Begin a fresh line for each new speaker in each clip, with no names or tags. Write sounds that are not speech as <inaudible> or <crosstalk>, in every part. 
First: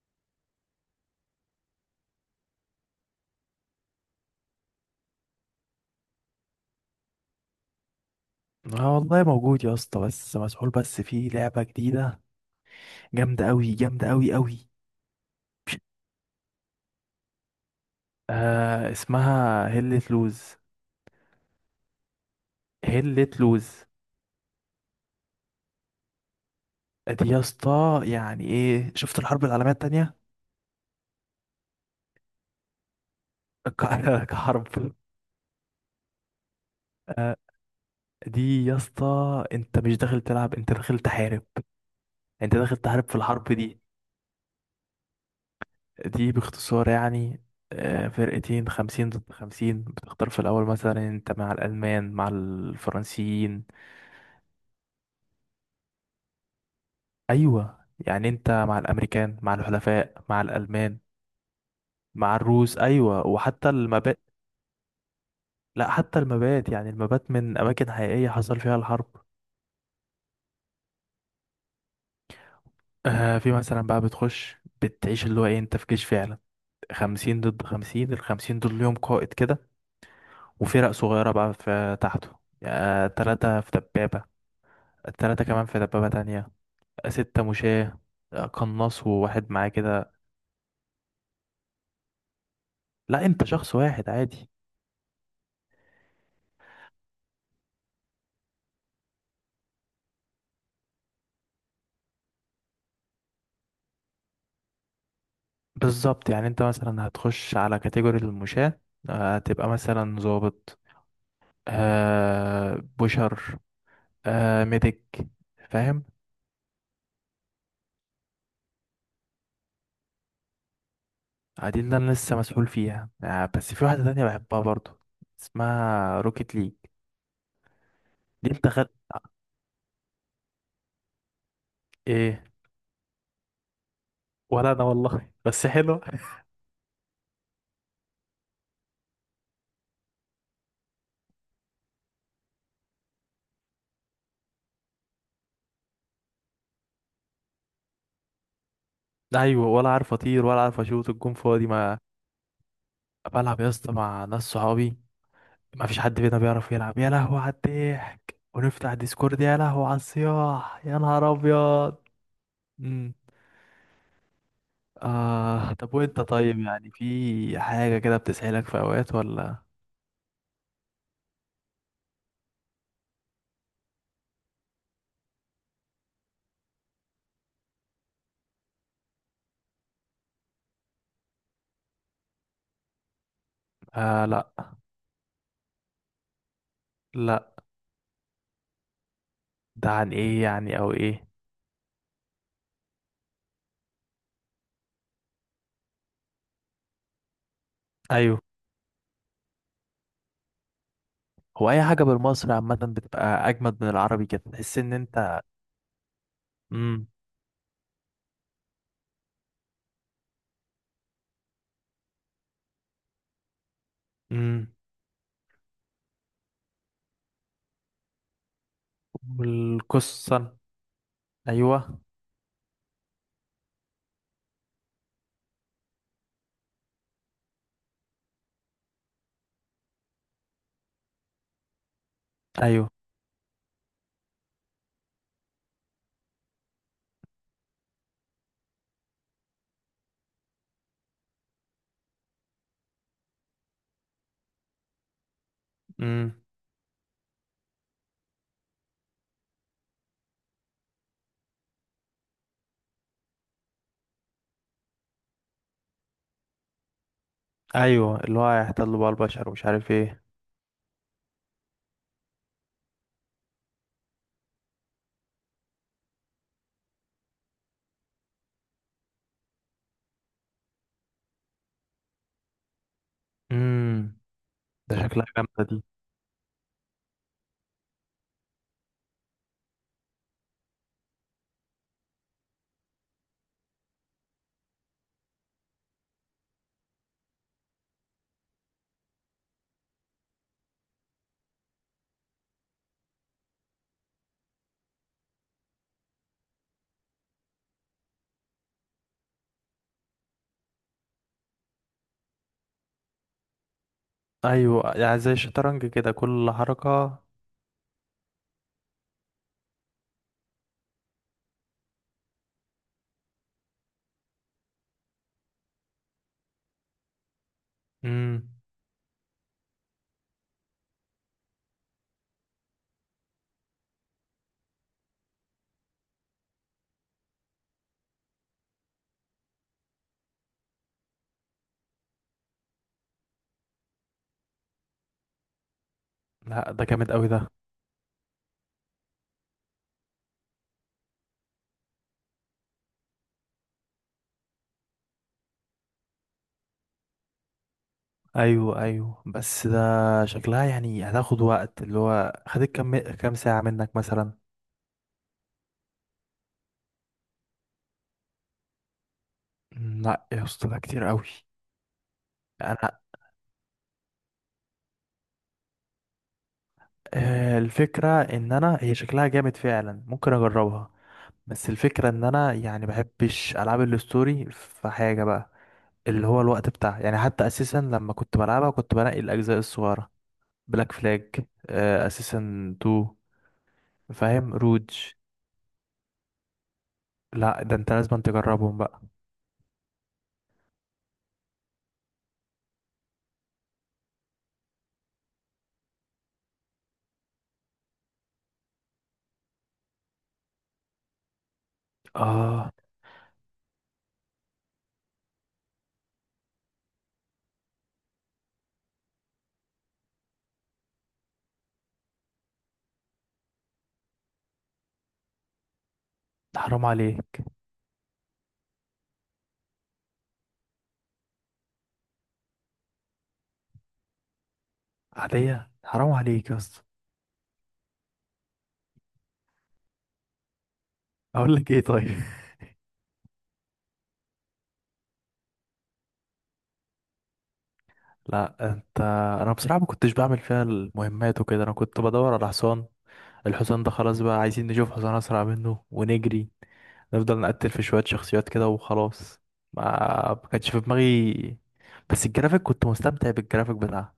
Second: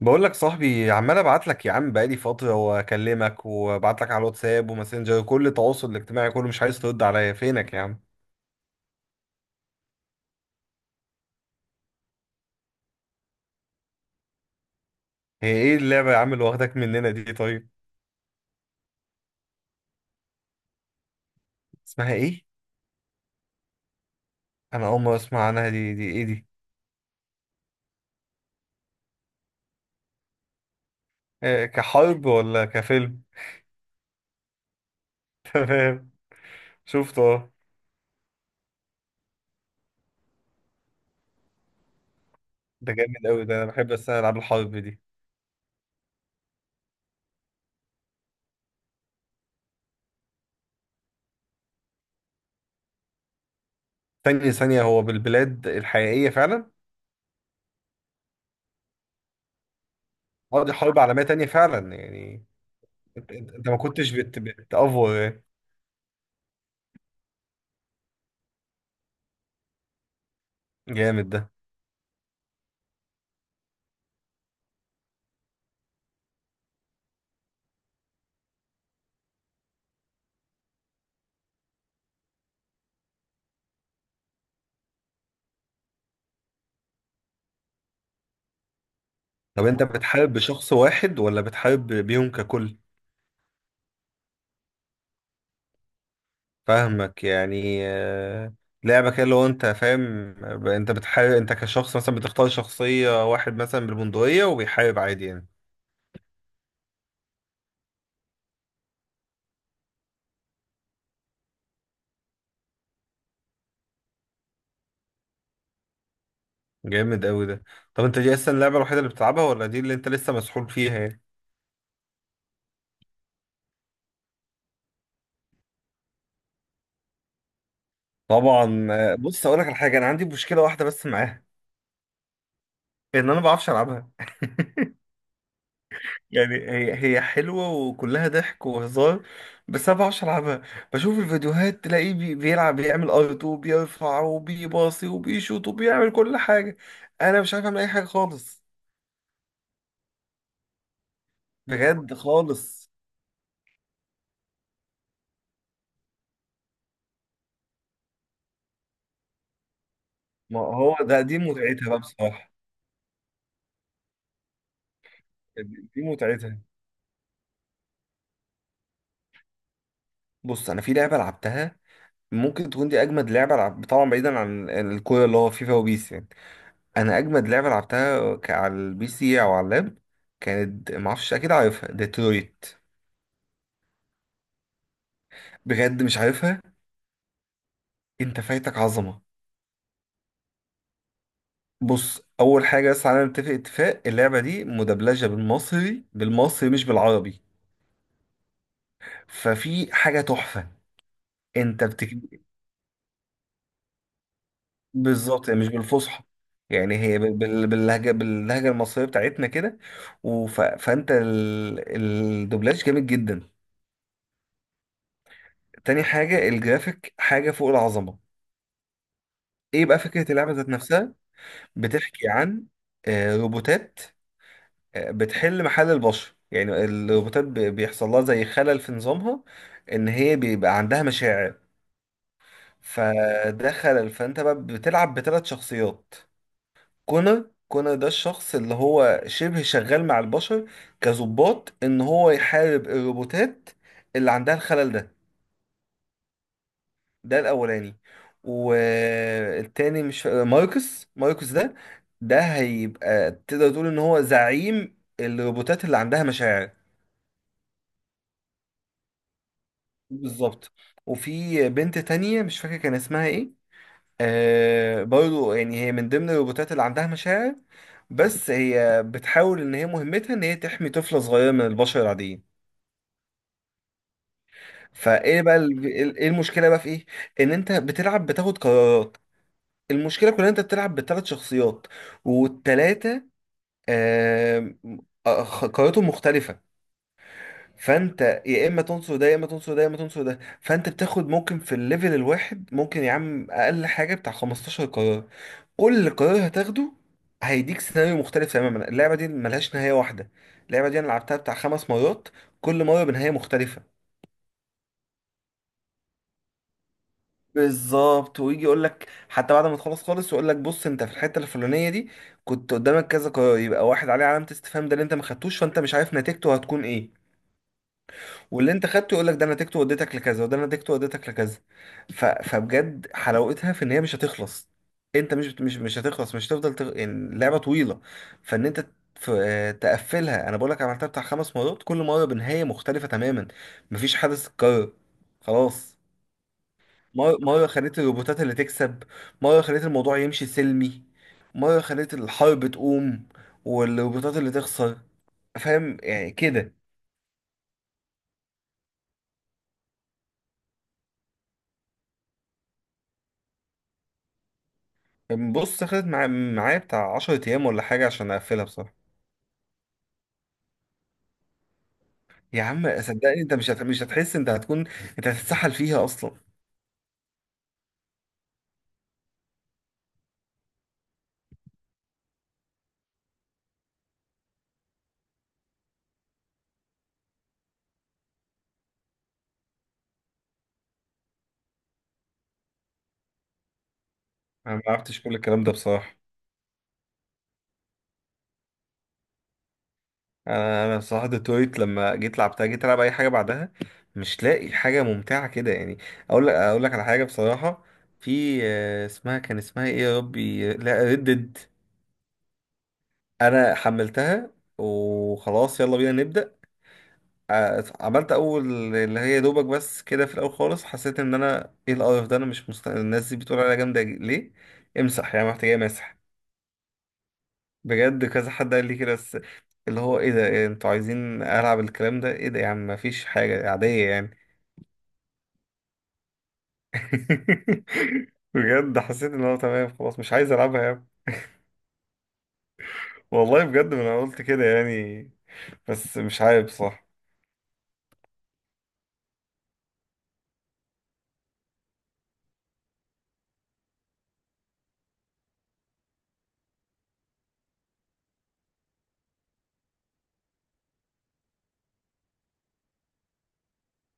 بقول لك صاحبي عمال ابعت لك يا عم، بقالي فتره واكلمك وابعت لك على الواتساب وماسنجر وكل التواصل الاجتماعي كله، مش عايز ترد عليا. فينك يا عم؟
اه والله موجود يا اسطى، بس مسحول. بس في لعبة جديدة جامدة أوي، جامدة أوي أوي.
هي ايه اللعبه يا عم اللي واخداك مننا دي؟ طيب،
آه، اسمها هلة لوز.
اسمها ايه؟
هلة لوز.
انا اول مره اسمع عنها. دي ايه دي؟
دي يا اسطى يعني ايه؟ شفت الحرب العالمية التانية؟
إيه، كحرب ولا كفيلم؟
<laughs> كحرب.
<laughs> تمام. شفته،
آه،
اه.
دي يا اسطى انت مش داخل تلعب، انت داخل تحارب. انت داخل
ده
تحارب في
جامد
الحرب
قوي، ده انا
دي.
بحب بس أنا العاب الحرب دي.
دي باختصار يعني، فرقتين، خمسين ضد خمسين. بتختار في الأول مثلا انت مع الألمان، مع الفرنسيين.
ثانيه ثانيه، هو بالبلاد الحقيقيه فعلا؟
ايوه، يعني انت مع الامريكان، مع الحلفاء، مع
اه، دي
الالمان،
حرب عالميه تانية فعلا
مع
يعني.
الروس. ايوه،
انت, انت
وحتى
أنت ما كنتش
المبات.
بتأفور يعني.
لا، حتى المبات، يعني المبات من اماكن حقيقيه حصل فيها الحرب.
جامد ده.
في مثلا بقى بتخش بتعيش، اللي هو ايه، انت في جيش فعلا. خمسين ضد خمسين. الخمسين دول ليهم قائد كده، وفرق صغيره بقى في تحته. تلاتة في دبابه. التلاتة كمان في دبابه تانية. ستة مشاة. قناص وواحد
طب
معاه
انت
كده.
بتحارب بشخص واحد ولا بتحارب بيهم ككل؟
لا، انت شخص واحد عادي.
فاهمك يعني، آه. لعبة كده لو انت فاهم. انت بتحارب، انت كشخص مثلا بتختار شخصية واحد مثلا بالبندقية وبيحارب عادي يعني.
بالظبط، يعني انت مثلا هتخش على كاتيجوري المشاة. هتبقى مثلا ظابط. بشر. ميديك. فاهم.
جامد قوي ده. طب انت دي اصلا اللعبة الوحيدة اللي بتلعبها، ولا دي اللي انت لسه مسحول فيها يعني؟
دي اللي انا لسه مسؤول فيها. بس في واحدة تانية بحبها برضو. اسمها روكيت ليج. دي انت خد.
طبعا، آه. بص اقول لك على حاجة، انا عندي مشكلة واحدة بس معاها:
ايه؟
ان انا ما بعرفش العبها.
ولا انا
<laughs>
والله، بس حلوة.
يعني هي حلوة وكلها ضحك وهزار، بس أنا بعرفش ألعبها. بشوف الفيديوهات تلاقيه بيلعب، بيعمل أرت وبيرفع وبيباصي وبيشوط وبيعمل كل حاجة. أنا مش عارف أعمل أي حاجة خالص.
ايوه، ولا عارف اطير ولا عارف اشوط الجون فاضي. ما
بجد خالص.
بلعب يا اسطى مع ناس صحابي. ما فيش حد فينا بيعرف يلعب، يا لهوي على الضحك. ونفتح ديسكورد، يا لهوي على
ما
الصياح،
هو
يا
ده،
نهار
دي متعتها
ابيض.
بقى بصراحة.
مم. طب
دي
وانت طيب،
متعتها.
يعني في حاجة كده بتسحلك في اوقات ولا؟
بص أنا في لعبة لعبتها، ممكن تكون دي أجمد لعبة لعب طبعا، بعيدا عن الكورة اللي هو فيفا وبيس يعني. أنا أجمد لعبة لعبتها على البي سي أو على اللاب، كانت معرفش أكيد عارفها، ديترويت.
آه، لا
بجد مش عارفها.
لا.
انت فايتك عظمه.
ده عن ايه يعني، او ايه؟
بص، اول حاجه بس على نتفق اتفاق، اللعبه دي مدبلجه بالمصري، بالمصري مش بالعربي.
ايوه.
ففي حاجه تحفه.
هو اي
انت
حاجة
بتك...
بالمصري عامة بتبقى اجمد من العربي كده، تحس ان انت.
بالظبط يعني مش بالفصحى. يعني
امم.
هي باللهجه المصريه بتاعتنا كده. فانت الدوبلاج جامد جدا.
امم.
تاني حاجه، الجرافيك حاجه فوق العظمه. ايه بقى فكره اللعبه
والقصة.
ذات نفسها؟
ايوه.
بتحكي عن روبوتات بتحل محل البشر. يعني الروبوتات بيحصل لها زي خلل في نظامها، ان هي بيبقى عندها مشاعر.
ايوه.
فده خلل، فانت بقى بتلعب بثلاث شخصيات. كونر، كونر ده الشخص اللي هو شبه شغال مع البشر كظباط، ان هو يحارب الروبوتات اللي عندها الخلل ده.
امم.
ده الاولاني. والتاني، مش ماركوس، ماركوس ده، ده هيبقى تقدر تقول ان هو زعيم الروبوتات اللي عندها مشاعر.
ايوه، اللي هو هيحتلوا بقى البشر ومش عارف ايه.
بالظبط. وفي بنت تانية مش فاكر كان اسمها ايه، آه، برضو يعني هي من ضمن الروبوتات اللي عندها مشاعر، بس هي بتحاول ان هي مهمتها ان هي تحمي طفلة صغيرة من البشر العاديين.
امم. ده شكلها
فايه بقى
جامدة دي.
ايه المشكلة بقى، في ايه؟ ان انت بتلعب بتاخد قرارات. المشكلة كلها إن انت بتلعب بثلاث شخصيات، والتلاتة، آه، آه، قراراتهم مختلفة. فانت يا اما تنصر ده يا اما تنصر ده يا اما تنصر ده، فانت بتاخد ممكن في الليفل الواحد ممكن يا عم اقل حاجه بتاع 15 قرار. كل قرار هتاخده هيديك سيناريو مختلف تماما. اللعبه دي ملهاش نهايه واحده. اللعبه دي انا لعبتها بتاع خمس مرات، كل مره بنهايه مختلفه.
ايوه، يعني زي الشطرنج كده، كل حركة.
بالظبط، ويجي يقول لك حتى بعد ما تخلص خالص، يقول لك بص انت في الحته الفلانيه دي كنت قدامك كذا قرار، يبقى واحد عليه علامه استفهام ده اللي انت ما خدتوش، فانت مش عارف نتيجته هتكون ايه.
امم.
واللي انت خدته يقول لك ده انا نتيجته وديتك لكذا، وده انا نتيجته وديتك لكذا. فبجد حلاوتها في ان هي مش هتخلص. انت مش هتخلص، مش هتفضل يعني اللعبه طويله. فان انت ف... تقفلها. انا بقول لك عملتها بتاع خمس مرات، كل مره بنهايه مختلفه تماما. مفيش حدث اتكرر خلاص.
لا، ده جامد قوي
مره
ده.
مره خليت الروبوتات اللي تكسب، مره خليت الموضوع يمشي سلمي، مره خليت الحرب تقوم والروبوتات اللي تخسر. فاهم يعني كده.
ايوه ايوه، بس ده شكلها يعني هتاخد وقت. اللي هو خدت كام ساعة منك مثلا؟
بص خدت معايا بتاع 10 ايام ولا حاجه عشان اقفلها بصراحه.
لا يا اسطى، ده كتير قوي.
يا
انا،
عم صدقني انت مش هتحس، انت هتكون <laughs> انت هتتسحل فيها اصلا.
الفكرة ان انا هي شكلها جامد فعلا، ممكن اجربها. بس الفكرة ان انا يعني بحبش العاب الستوري في حاجة بقى، اللي هو الوقت بتاعها. يعني حتى اساسا لما كنت بلعبها كنت بنقي الاجزاء الصغيرة، بلاك فلاج اساسا 2، فاهم
انا ما
روج.
عرفتش كل الكلام ده بصراحه.
لا، ده انت لازم تجربهم بقى.
انا بصراحه ديترويت لما جيت لعبتها، جيت العب اي حاجه بعدها مش لاقي حاجه ممتعه كده يعني. اقول لك على حاجه بصراحه: في اسمها، كان اسمها ايه يا ربي؟ لا ردد.
اه،
انا حملتها، وخلاص يلا بينا نبدا. عملت اول اللي هي دوبك بس كده في الاول خالص، حسيت ان انا ايه القرف ده. انا مش مست... الناس دي بتقول عليا جامده ليه؟ امسح، يعني محتاجه مسح.
ده حرام عليك.
بجد كذا حد قال لي كده، بس اللي هو ايه ده، إيه انتوا عايزين العب الكلام ده؟ ايه ده يا عم، مفيش حاجه عاديه يعني.
عادية، حرام عليك يا اسطى.
<laughs> بجد حسيت ان هو تمام خلاص، مش عايز العبها يعني.
اقول لك ايه طيب.
والله بجد، ما انا قلت كده يعني، بس مش عارف صح.
<laughs> لا انت. انا بصراحة ما كنتش بعمل فيها المهمات وكده. انا كنت بدور على حصان. الحصان ده خلاص بقى، عايزين نشوف حصان اسرع منه ونجري، نفضل نقتل في شوية شخصيات كده وخلاص. ما ما كانش في دماغي. بس الجرافيك كنت مستمتع بالجرافيك بتاعها.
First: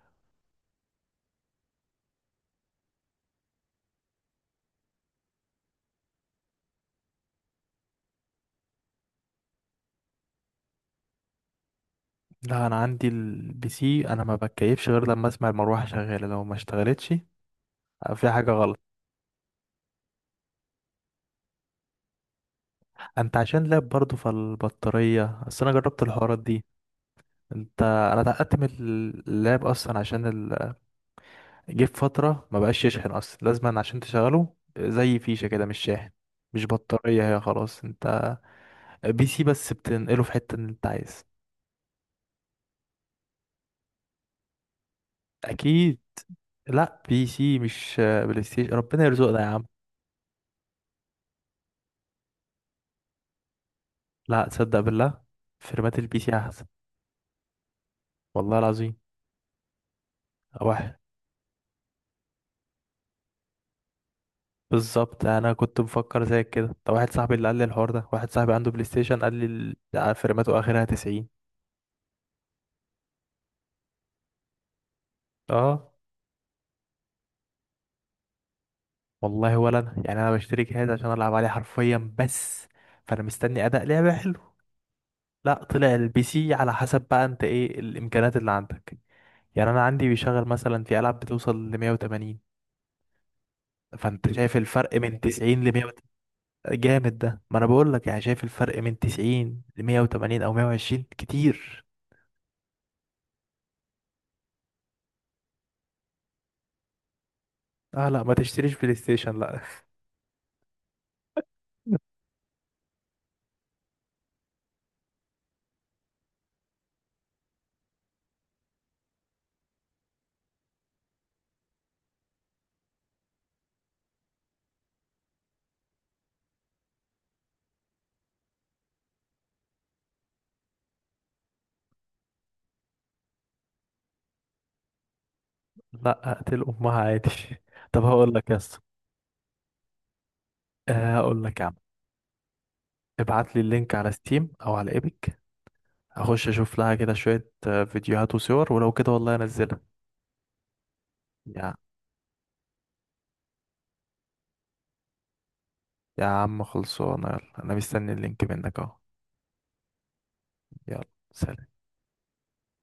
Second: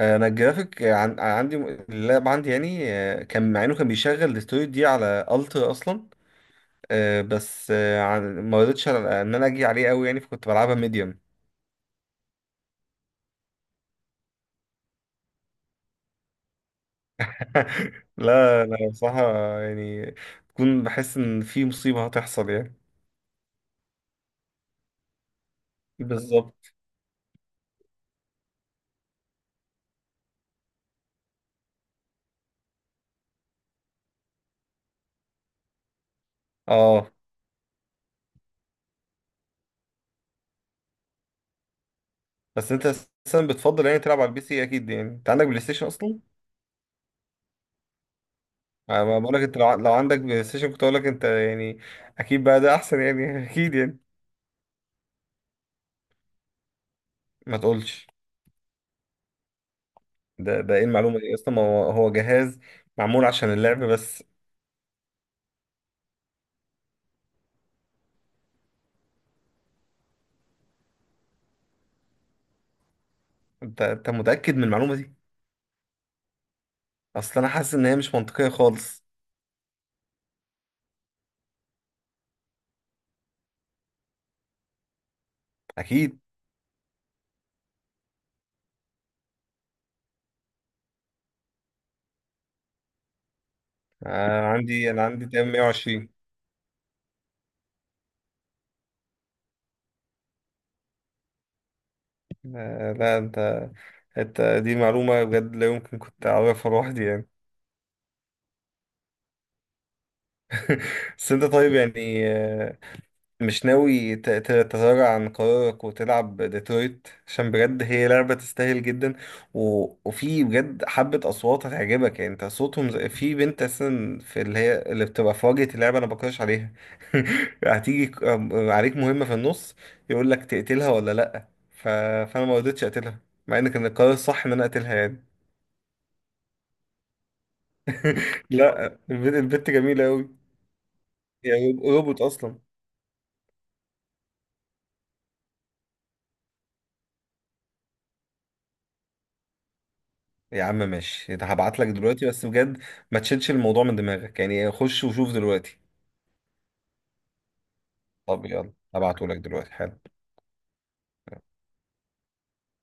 انا الجرافيك عندي، اللاب عندي يعني، آه، كان مع انه كان بيشغل الاستوديو دي على الترا اصلا. آه، بس، آه، ما رضيتش، ان انا اجي عليه قوي يعني، فكنت بلعبها ميديوم.
لا، انا عندي البي سي. انا ما بتكيفش غير لما اسمع المروحة شغالة. لو ما اشتغلتش
<laughs>
في حاجة
لا
غلط.
لا، بصراحة يعني، بكون بحس ان في مصيبة هتحصل يعني.
انت عشان لاب برضه، فالبطارية، اصل انا جربت الحوارات دي.
بالظبط،
انت، انا اتعقدت من اللاب اصلا عشان ال... جه في فتره ما بقاش يشحن اصلا. لازما عشان تشغله زي فيشه كده، مش شاحن، مش
اه.
بطاريه هي. خلاص، انت بي سي بس، بتنقله في حته اللي انت عايز.
بس انت اساسا بتفضل يعني تلعب على البي سي، اكيد يعني، انت عندك بلاي ستيشن
اكيد.
اصلا.
لا، بي سي مش بلاي ستيشن، ربنا
انا ما
يرزقنا
بقولك
يا
انت
عم.
لو عندك بلاي ستيشن كنت اقولك انت يعني. اكيد بقى ده احسن يعني، <laughs> اكيد يعني.
لا تصدق بالله، فرمات البي سي احسن.
ما تقولش.
والله العظيم.
ده ايه
واحد.
المعلومة دي اصلا؟ ما هو جهاز معمول عشان اللعب بس.
بالظبط، انا كنت مفكر زيك كده. طب واحد صاحبي اللي قال لي الحوار ده، واحد صاحبي عنده بلاي ستيشن، قال لي فرماته اخرها 90.
انت متأكد من المعلومة دي؟
اه.
اصل انا حاسس ان هي مش منطقية خالص.
والله ولا انا يعني، انا بشتري جهاز عشان العب عليه حرفيا بس، فانا مستني اداء لعبه حلو. لا، طلع
اكيد.
البي سي على حسب بقى انت ايه الامكانيات اللي عندك. يعني انا عندي بيشغل مثلا في العاب بتوصل ل 180. فانت
آه،
شايف
عندي
الفرق
انا
من
عندي تقريبا
90 ل 100.
120.
جامد ده، ما انا بقول لك يعني، شايف الفرق من 90 ل 180 او 120 كتير.
آه لا انت، انت دي معلومه بجد لا يمكن كنت اعرفها لوحدي يعني.
اه، لا ما تشتريش بلاي ستيشن، لا.
<laughs> بس انت طيب يعني، آه، مش ناوي تتراجع عن قرارك وتلعب ديترويت؟ عشان بجد هي لعبة تستاهل جدا. و... وفي بجد حبة أصوات هتعجبك يعني، انت صوتهم زي... في بنت أساسا في اللي هي اللي بتبقى في واجهة اللعبة، أنا بكرش عليها. <laughs> هتيجي عليك مهمة في النص، يقول لك تقتلها ولا لأ، فأنا ما رضيتش أقتلها، مع إن كان القرار الصح إن أنا أقتلها يعني.
<laughs> لا، اقتل امها عادي. <laughs> طب هقول لك
<laughs>
يا اسطى،
لأ، البنت جميلة أوي،
هقول لك يا
يعني
عم،
روبوت أصلا.
ابعت لي اللينك على ستيم او على ايبك. اخش اشوف لها كده شوية فيديوهات وصور، ولو كده والله انزلها.
يا عم ماشي، ده
يا
هبعت لك دلوقتي، بس بجد ما تشيلش الموضوع من دماغك يعني، خش وشوف دلوقتي.
يا عم خلصانه، يلا انا مستني اللينك
طب يلا،
منك اهو.
هبعته لك دلوقتي حالا.
يلا، سلام.